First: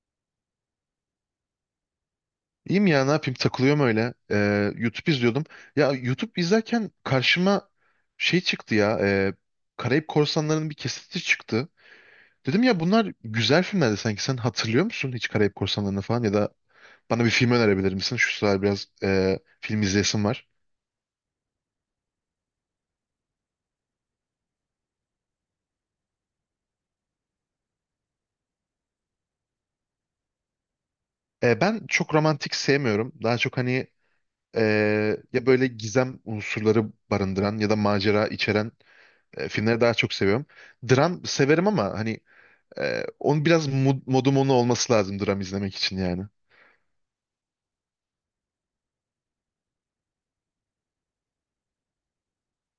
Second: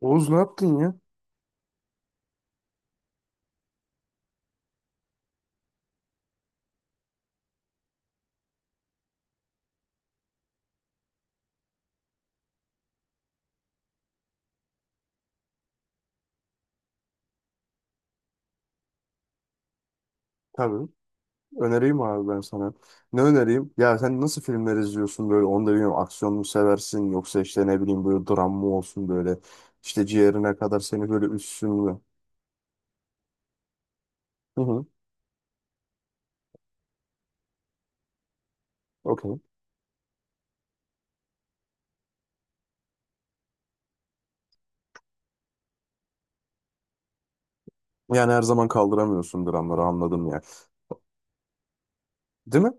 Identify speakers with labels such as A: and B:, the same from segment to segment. A: Oğuz ne yaptın ya?
B: İyiyim ya ne yapayım takılıyorum öyle. YouTube izliyordum. Ya YouTube izlerken karşıma şey çıktı ya. Karayip Korsanları'nın bir kesiti çıktı. Dedim ya bunlar güzel filmlerdi sanki. Sen hatırlıyor musun hiç Karayip Korsanları'nı falan? Ya da bana bir film önerebilir misin? Şu sıralar biraz film izleyesim var.
A: Tabii. Önereyim abi ben sana. Ne önereyim? Ya sen nasıl filmler izliyorsun böyle, onu da bilmiyorum. Aksiyon mu seversin, yoksa işte ne bileyim, böyle dram mı olsun böyle? İşte ciğerine kadar seni böyle üssün
B: Ben
A: mü?
B: çok romantik sevmiyorum. Daha çok hani
A: Hı
B: e,
A: hı.
B: ya böyle gizem unsurları barındıran ya da macera içeren
A: Okey.
B: filmleri daha çok seviyorum. Dram severim ama hani onun biraz modum onu olması lazım dram izlemek için yani.
A: Yani her zaman kaldıramıyorsun dramları, anladım ya. Değil mi?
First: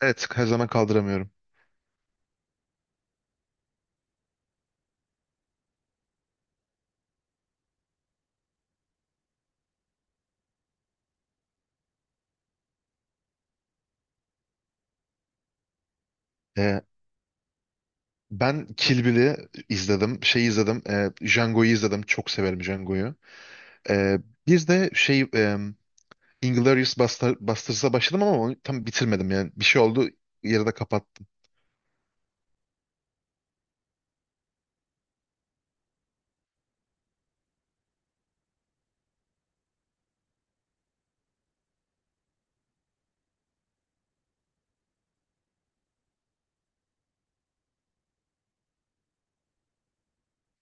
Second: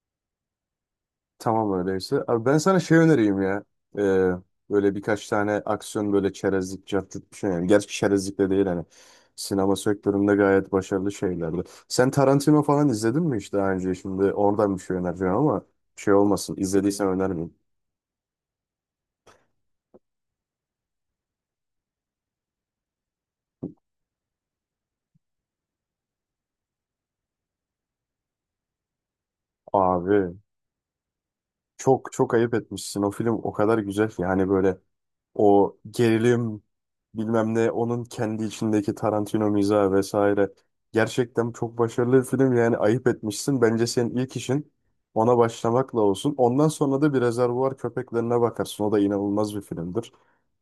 B: Evet her zaman kaldıramıyorum.
A: Tamam öyleyse. Abi ben sana şey önereyim ya. Ee, Böyle birkaç tane aksiyon, böyle çerezlik, cartçuk bir şey. Yani. Gerçi çerezlik de değil hani. Sinema sektöründe gayet başarılı şeylerdi. Sen Tarantino falan izledin mi hiç daha önce? Şimdi oradan bir şey önereceğim ama şey olmasın.
B: Ee,
A: İzlediysen önermeyeyim.
B: ben Kill Bill'i izledim. Şey izledim. Django'yu izledim. Çok severim Django'yu. Ee, bir de şey Basterds'a başladım ama onu tam bitirmedim yani. Bir şey oldu
A: Abi
B: yarıda kapattım.
A: çok çok ayıp etmişsin. O film o kadar güzel ki. Hani böyle o gerilim, bilmem ne, onun kendi içindeki Tarantino mizahı vesaire. Gerçekten çok başarılı bir film yani, ayıp etmişsin. Bence senin ilk işin ona başlamakla olsun. Ondan sonra da bir Rezervuar Köpeklerine bakarsın. O da inanılmaz bir filmdir.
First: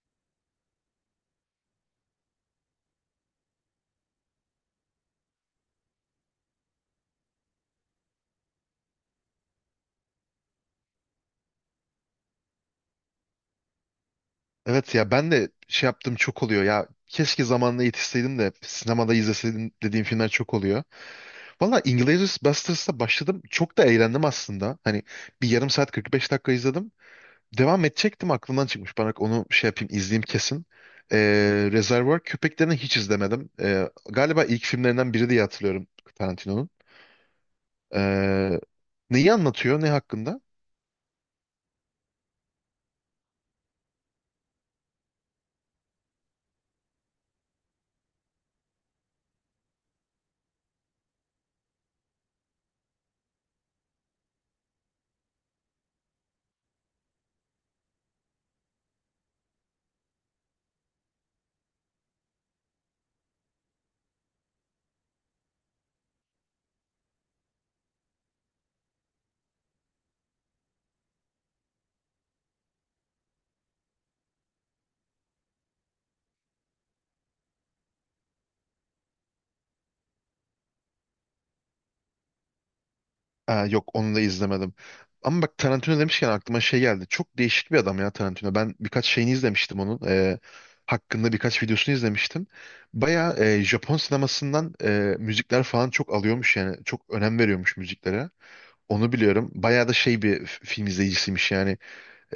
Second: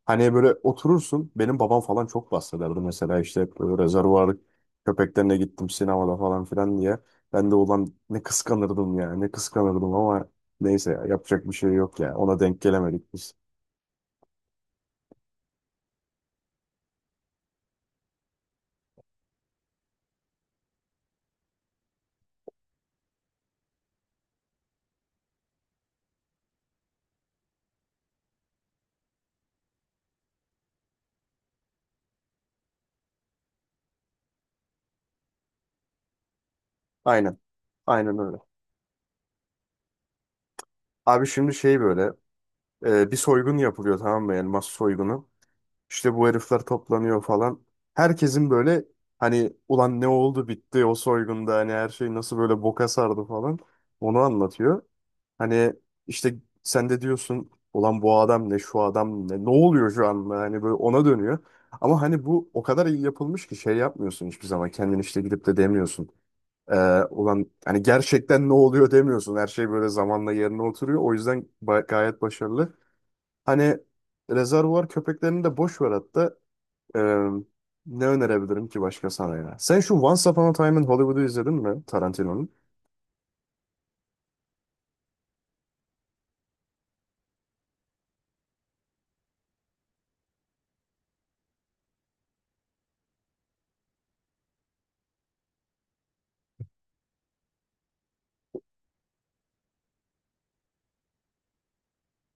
A: Hani böyle oturursun. Benim babam falan çok bahsederdi mesela, işte hep böyle Rezervuar Köpeklerine gittim sinemada falan filan diye. Ben de ulan ne kıskanırdım ya, ne kıskanırdım ama neyse ya, yapacak bir şey yok ya. Ona denk gelemedik biz.
B: Evet ya ben de şey yaptığım çok oluyor ya. Keşke zamanında yetişseydim de sinemada izleseydim dediğim filmler çok oluyor. Valla Inglourious Basterds'la başladım. Çok da eğlendim aslında. Hani bir yarım saat 45 dakika izledim. Devam edecektim aklımdan çıkmış. Bana onu şey yapayım izleyeyim kesin. Reservoir Köpeklerini hiç izlemedim. Galiba ilk filmlerinden biri diye hatırlıyorum Tarantino'nun.
A: Aynen. Aynen öyle.
B: Ee, neyi anlatıyor? Ne hakkında?
A: Abi şimdi şey böyle, bir soygun yapılıyor, tamam mı? Yani mas soygunu. İşte bu herifler toplanıyor falan. Herkesin böyle hani, ulan ne oldu bitti o soygunda, hani her şey nasıl böyle boka sardı falan. Onu anlatıyor. Hani işte sen de diyorsun, ulan bu adam ne, şu adam ne, ne oluyor şu anda, hani böyle ona dönüyor. Ama hani bu o kadar iyi yapılmış ki şey yapmıyorsun, hiçbir zaman kendini işte gidip de demiyorsun. Ee, Ulan hani gerçekten ne oluyor demiyorsun. Her şey böyle zamanla yerine oturuyor. O yüzden gayet başarılı. Hani rezervuar köpeklerini de boş ver hatta. Ee, Ne önerebilirim ki başka sana ya? Sen şu Once Upon a Time in Hollywood'u izledin mi, Tarantino'nun?
B: Aa, yok onu da izlemedim. Ama bak Tarantino demişken aklıma şey geldi. Çok değişik bir adam ya Tarantino. Ben birkaç şeyini izlemiştim onun. Hakkında birkaç videosunu izlemiştim. Baya Japon sinemasından müzikler falan çok alıyormuş yani. Çok önem veriyormuş müziklere. Onu biliyorum. Bayağı da şey bir film izleyicisiymiş yani.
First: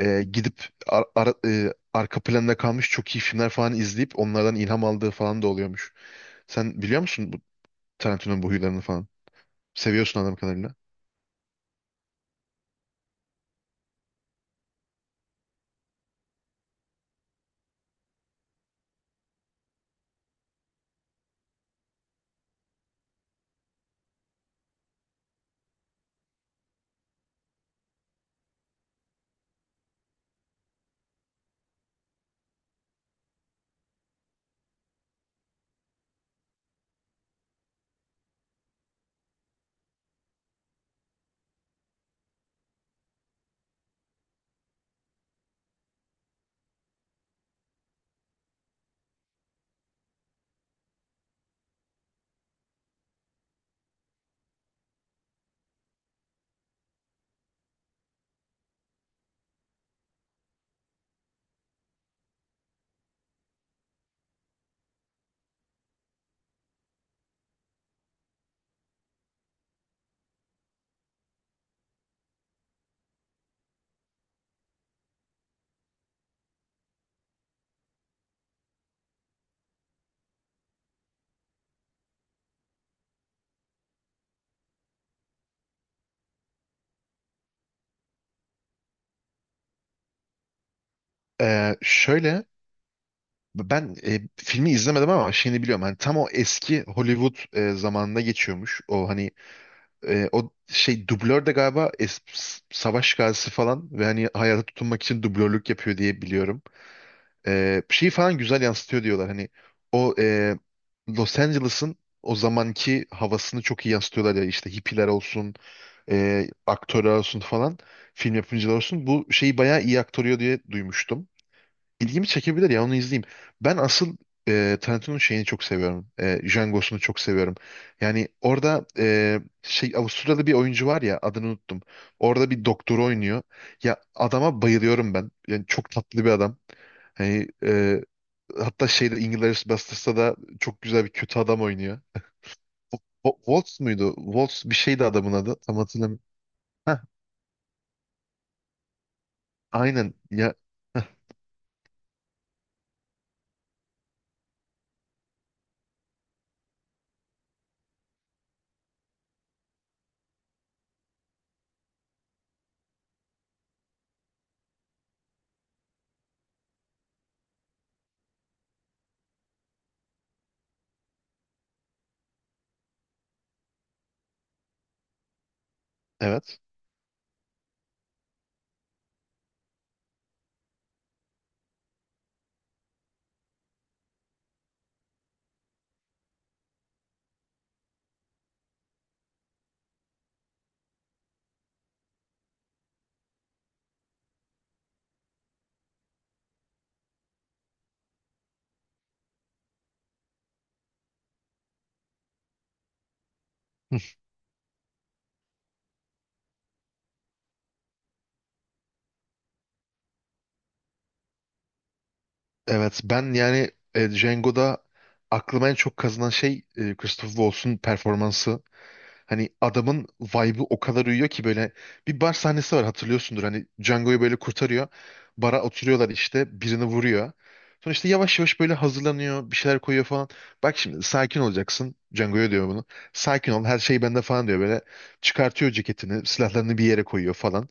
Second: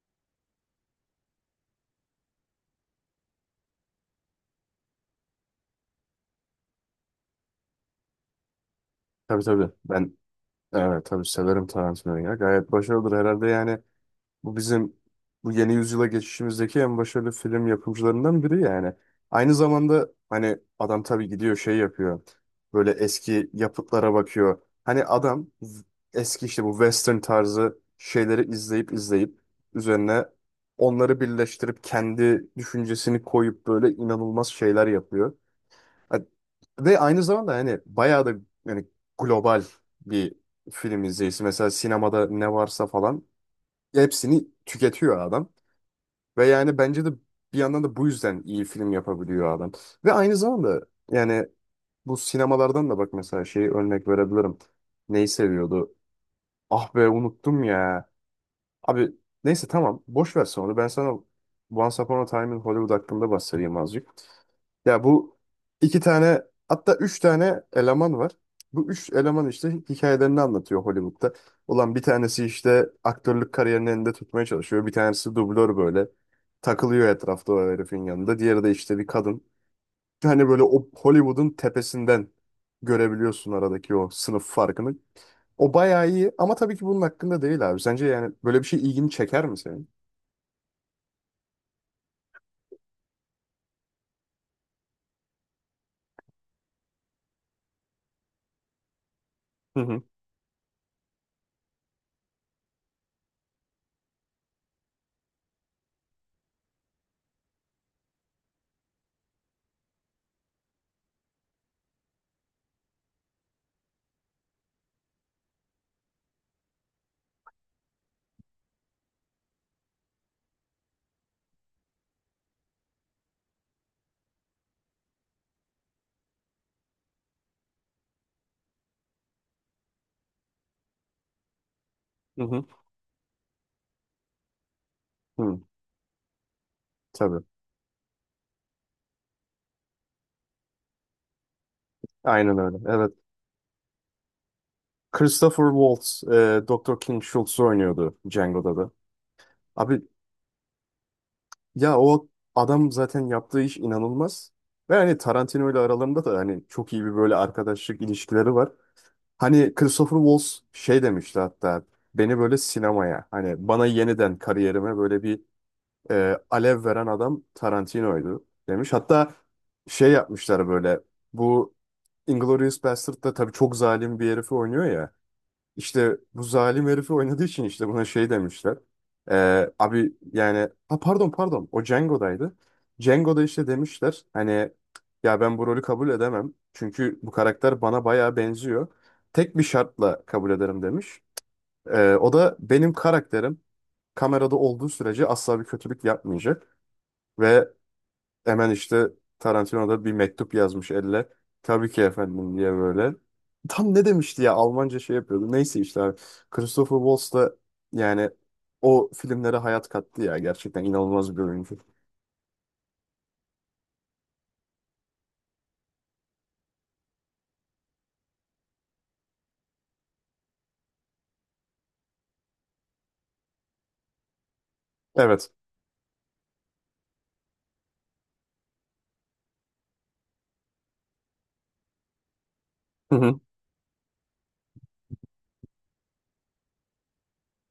B: Gidip arka planda kalmış çok iyi filmler falan izleyip onlardan ilham aldığı falan da oluyormuş. Sen biliyor musun bu Tarantino'nun bu huylarını falan?
A: Tabii tabii. Ben,
B: Seviyorsun adam kadarıyla.
A: evet, tabii severim Tarantino'yu ya. Gayet başarılıdır herhalde yani. Bu bizim bu yeni yüzyıla geçişimizdeki en başarılı film yapımcılarından biri yani. Aynı zamanda hani adam tabii gidiyor şey yapıyor. Böyle eski yapıtlara bakıyor. Hani adam eski işte bu western tarzı şeyleri izleyip izleyip üzerine onları birleştirip kendi düşüncesini koyup böyle inanılmaz şeyler yapıyor. Ha- Ve aynı zamanda hani bayağı da, yani, global bir film izleyicisi. Mesela sinemada ne varsa falan hepsini tüketiyor adam. Ve yani bence de bir yandan da bu yüzden iyi film yapabiliyor adam. Ve aynı zamanda, yani, bu sinemalardan da bak, mesela şeyi örnek verebilirim. Neyi seviyordu? Ah be unuttum ya. Abi neyse tamam, boş ver onu. Ben sana Once Upon a Time in Hollywood hakkında bahsedeyim azıcık. Ya bu iki tane, hatta üç tane eleman var. Bu üç eleman işte hikayelerini anlatıyor Hollywood'da. Ulan bir tanesi işte aktörlük kariyerini elinde tutmaya çalışıyor. Bir tanesi dublör, böyle takılıyor etrafta o herifin yanında. Diğeri de işte bir kadın. Hani böyle o Hollywood'un tepesinden görebiliyorsun aradaki o sınıf farkını. O bayağı iyi ama tabii ki bunun hakkında değil abi. Sence yani böyle bir şey ilgini çeker mi senin?
B: Şöyle ben filmi izlemedim ama şeyini biliyorum. Hani tam o eski Hollywood zamanında geçiyormuş. O hani
A: Hı hı,
B: o şey dublör de galiba savaş gazisi falan ve hani hayata tutunmak için dublörlük yapıyor diye biliyorum. E, şeyi falan güzel yansıtıyor diyorlar. Hani o Los Angeles'ın o zamanki havasını çok iyi yansıtıyorlar ya işte hippiler olsun, aktörler olsun falan, film yapımcılar olsun. Bu şeyi bayağı iyi aktarıyor diye duymuştum. İlgimi çekebilir ya onu izleyeyim. Ben asıl Tarantino'nun şeyini çok seviyorum. E, Django'sunu çok seviyorum. Yani orada şey Avustralyalı bir oyuncu var ya adını unuttum.
A: hı
B: Orada
A: hı.
B: bir doktor oynuyor. Ya adama bayılıyorum ben.
A: Hı,
B: Yani çok tatlı bir adam.
A: tabii.
B: Hani hatta şeyde Inglourious Basterds'ta da çok güzel bir kötü adam oynuyor.
A: Aynen öyle.
B: Wo-
A: Evet.
B: Waltz muydu? Waltz bir şeydi adamın adı.
A: Christopher
B: Tam
A: Waltz,
B: hatırlamıyorum.
A: Dr.
B: Heh,
A: King Schultz'u oynuyordu Django'da da. Abi
B: aynen. Ya, heh,
A: ya o adam zaten yaptığı iş inanılmaz. Ve hani Tarantino ile aralarında da hani çok iyi bir böyle arkadaşlık ilişkileri var. Hani Christopher Waltz şey demişti hatta, beni böyle sinemaya, hani bana yeniden kariyerime böyle bir alev veren adam Tarantino'ydu demiş. Hatta şey yapmışlar böyle, bu Inglourious Basterd'da tabii çok zalim bir herifi oynuyor ya. İşte bu
B: evet.
A: zalim herifi oynadığı için işte buna şey demişler. Abi yani, ha pardon pardon, o Django'daydı. Django'da işte demişler hani, ya ben bu rolü kabul edemem. Çünkü bu karakter bana bayağı benziyor. Tek bir şartla kabul ederim demiş. O da, benim karakterim kamerada olduğu sürece asla bir kötülük yapmayacak. Ve hemen işte Tarantino da bir mektup yazmış elle. Tabii ki efendim diye böyle. Tam ne demişti ya, Almanca şey yapıyordu. Neyse işte abi. Christopher Waltz da, yani, o filmlere hayat kattı ya. Gerçekten inanılmaz bir oyuncu.
B: Evet ben yani Django'da aklıma en çok kazınan şey Christopher Waltz'un performansı. Hani adamın vibe'ı o kadar uyuyor ki böyle bir bar sahnesi var hatırlıyorsundur. Hani Django'yu böyle kurtarıyor.
A: Evet.
B: Bara oturuyorlar işte birini vuruyor. Sonra işte yavaş yavaş böyle hazırlanıyor bir şeyler koyuyor falan. Bak şimdi sakin olacaksın. Django'ya diyor bunu.
A: Hı hı.
B: Sakin ol her şey bende falan diyor böyle. Çıkartıyor ceketini silahlarını bir yere koyuyor falan.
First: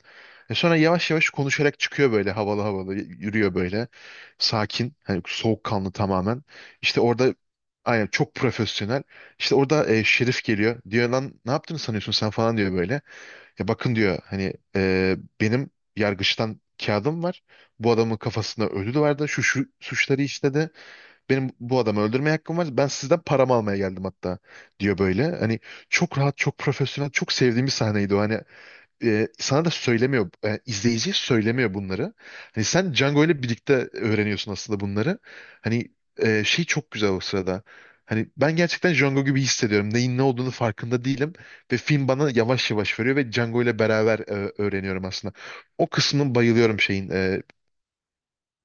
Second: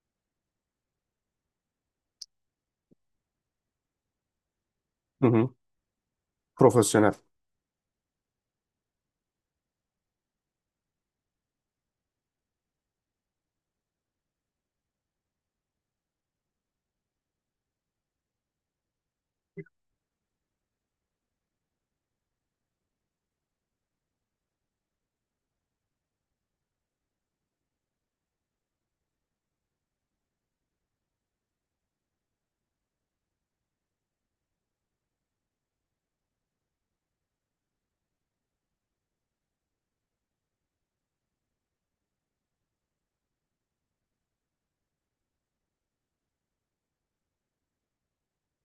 B: E sonra yavaş yavaş konuşarak çıkıyor böyle havalı havalı yürüyor böyle. Sakin hani
A: Hı hı.
B: soğukkanlı tamamen. İşte
A: Profesyonel.
B: orada aynen çok profesyonel. İşte orada Şerif geliyor. Diyor lan ne yaptığını sanıyorsun sen falan diyor böyle. Ya bakın diyor hani benim yargıçtan kağıdım var. Bu adamın kafasında ödül vardı. Şu suçları işledi. Benim bu adamı öldürmeye hakkım var. Ben sizden paramı almaya geldim hatta diyor böyle. Hani çok rahat, çok profesyonel, çok sevdiğim bir sahneydi o. Hani sana da söylemiyor, izleyiciye söylemiyor bunları. Hani sen Django ile birlikte öğreniyorsun aslında bunları. Hani şey çok güzel o sırada. Hani ben gerçekten Django gibi hissediyorum. Neyin ne olduğunu farkında değilim. Ve film bana yavaş yavaş veriyor ve Django ile beraber öğreniyorum aslında. O kısmını bayılıyorum şeyin.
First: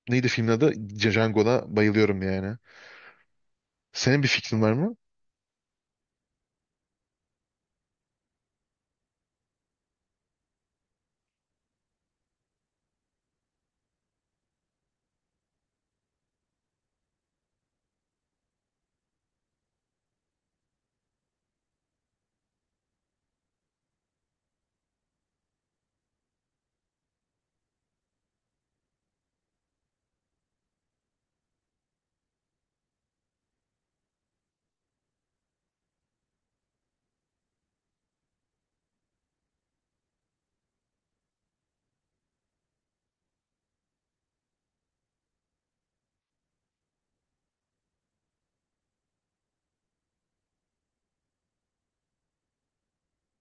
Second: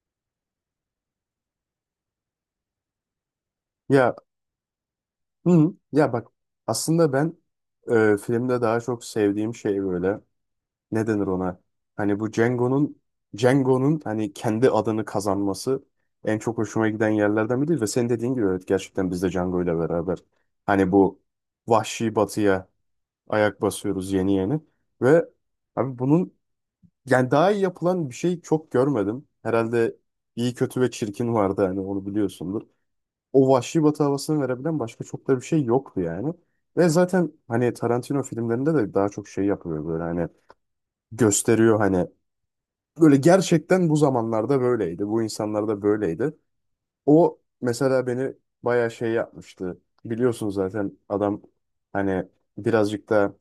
B: Neydi filmin adı? Django'da bayılıyorum yani.
A: Ya,
B: Senin bir fikrin var mı?
A: hı hı. Ya bak, aslında ben filmde daha çok sevdiğim şey böyle. Ne denir ona? Hani bu Django'nun hani kendi adını kazanması en çok hoşuma giden yerlerden biri, ve senin dediğin gibi, evet, gerçekten biz de Django ile beraber hani bu vahşi batıya ayak basıyoruz yeni yeni. Ve abi bunun, yani, daha iyi yapılan bir şey çok görmedim. Herhalde iyi kötü ve çirkin vardı, hani onu biliyorsundur. O vahşi batı havasını verebilen başka çok da bir şey yoktu yani. Ve zaten hani Tarantino filmlerinde de daha çok şey yapıyor böyle, hani gösteriyor, hani böyle gerçekten bu zamanlarda böyleydi. Bu insanlarda böyleydi. O mesela beni bayağı şey yapmıştı. Biliyorsun zaten adam hani birazcık da,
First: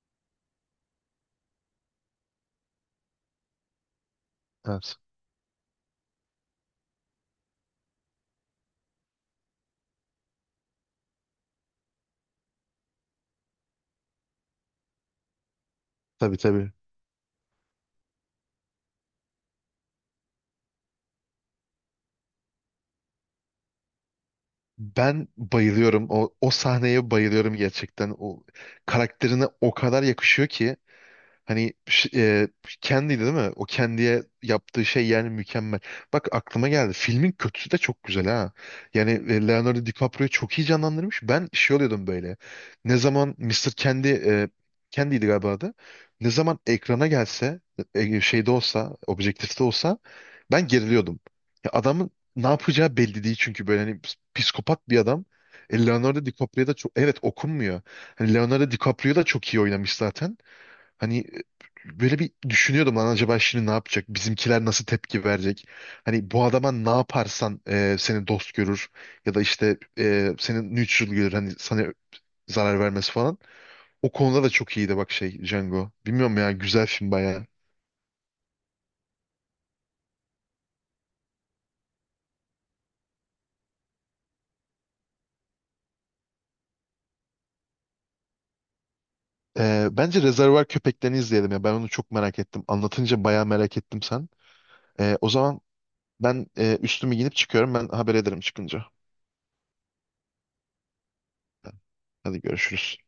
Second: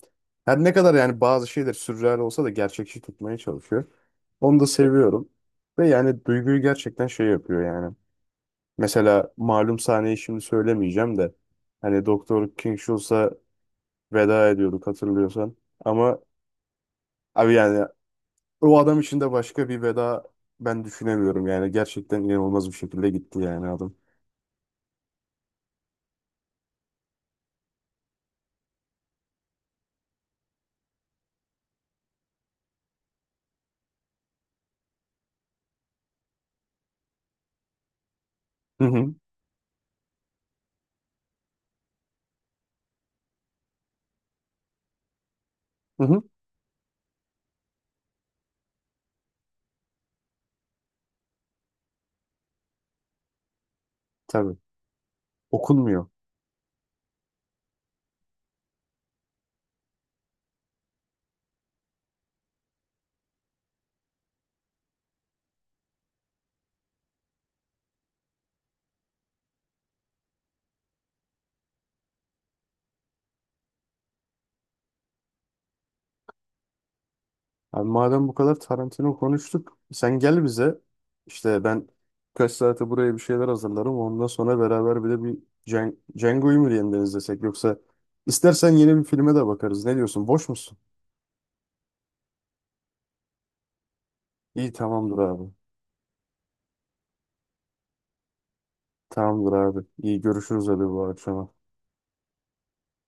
A: her ne kadar yani bazı şeyler sürreal olsa da gerçekçi tutmaya çalışıyor. Onu da
B: Evet.
A: seviyorum. Ve yani duyguyu gerçekten şey yapıyor yani. Mesela malum sahneyi şimdi söylemeyeceğim de, hani Doktor King Schultz'a veda ediyorduk hatırlıyorsan. Ama
B: Tabii tabii.
A: abi yani, o adam için de başka bir veda ben düşünemiyorum yani. Gerçekten inanılmaz bir şekilde gitti yani adam.
B: Ben bayılıyorum. O sahneye bayılıyorum gerçekten. O karakterine o kadar yakışıyor ki. Hani kendiydi değil mi? O kendiye yaptığı şey yani mükemmel. Bak aklıma geldi. Filmin kötüsü de çok güzel ha.
A: Hı
B: Yani
A: hı.
B: Leonardo DiCaprio'yu çok iyi canlandırmış. Ben şey oluyordum böyle. Ne zaman Mister Kendi Kendi'ydi galiba adı.
A: Hı hı.
B: Ne zaman ekrana gelse, şeyde olsa, objektifte olsa ben geriliyordum. Ya adamın ne yapacağı belli değil çünkü böyle hani
A: Tabii.
B: psikopat bir adam.
A: Okunmuyor.
B: Leonardo DiCaprio da çok evet okunmuyor. Hani Leonardo DiCaprio da çok iyi oynamış zaten. Hani böyle bir düşünüyordum lan acaba şimdi ne yapacak? Bizimkiler nasıl tepki verecek? Hani bu adama ne yaparsan seni dost görür ya da işte seni neutral görür. Hani sana zarar vermesi falan. O konuda da çok iyiydi bak şey Django. Bilmiyorum ya güzel film bayağı.
A: Abi madem bu kadar Tarantino konuştuk, sen gel bize. İşte ben kaç saate buraya bir şeyler hazırlarım. Ondan sonra beraber bir de bir Django'yu mu yeniden izlesek, yoksa istersen yeni bir filme de bakarız. Ne
B: Bence
A: diyorsun? Boş
B: Rezervuar
A: musun?
B: Köpeklerini izleyelim ya. Ben onu çok merak ettim. Anlatınca bayağı merak ettim sen.
A: İyi, tamamdır
B: O
A: abi.
B: zaman ben üstümü giyinip çıkıyorum. Ben haber ederim çıkınca.
A: Tamamdır abi. İyi görüşürüz abi, bu akşama.
B: Hadi görüşürüz.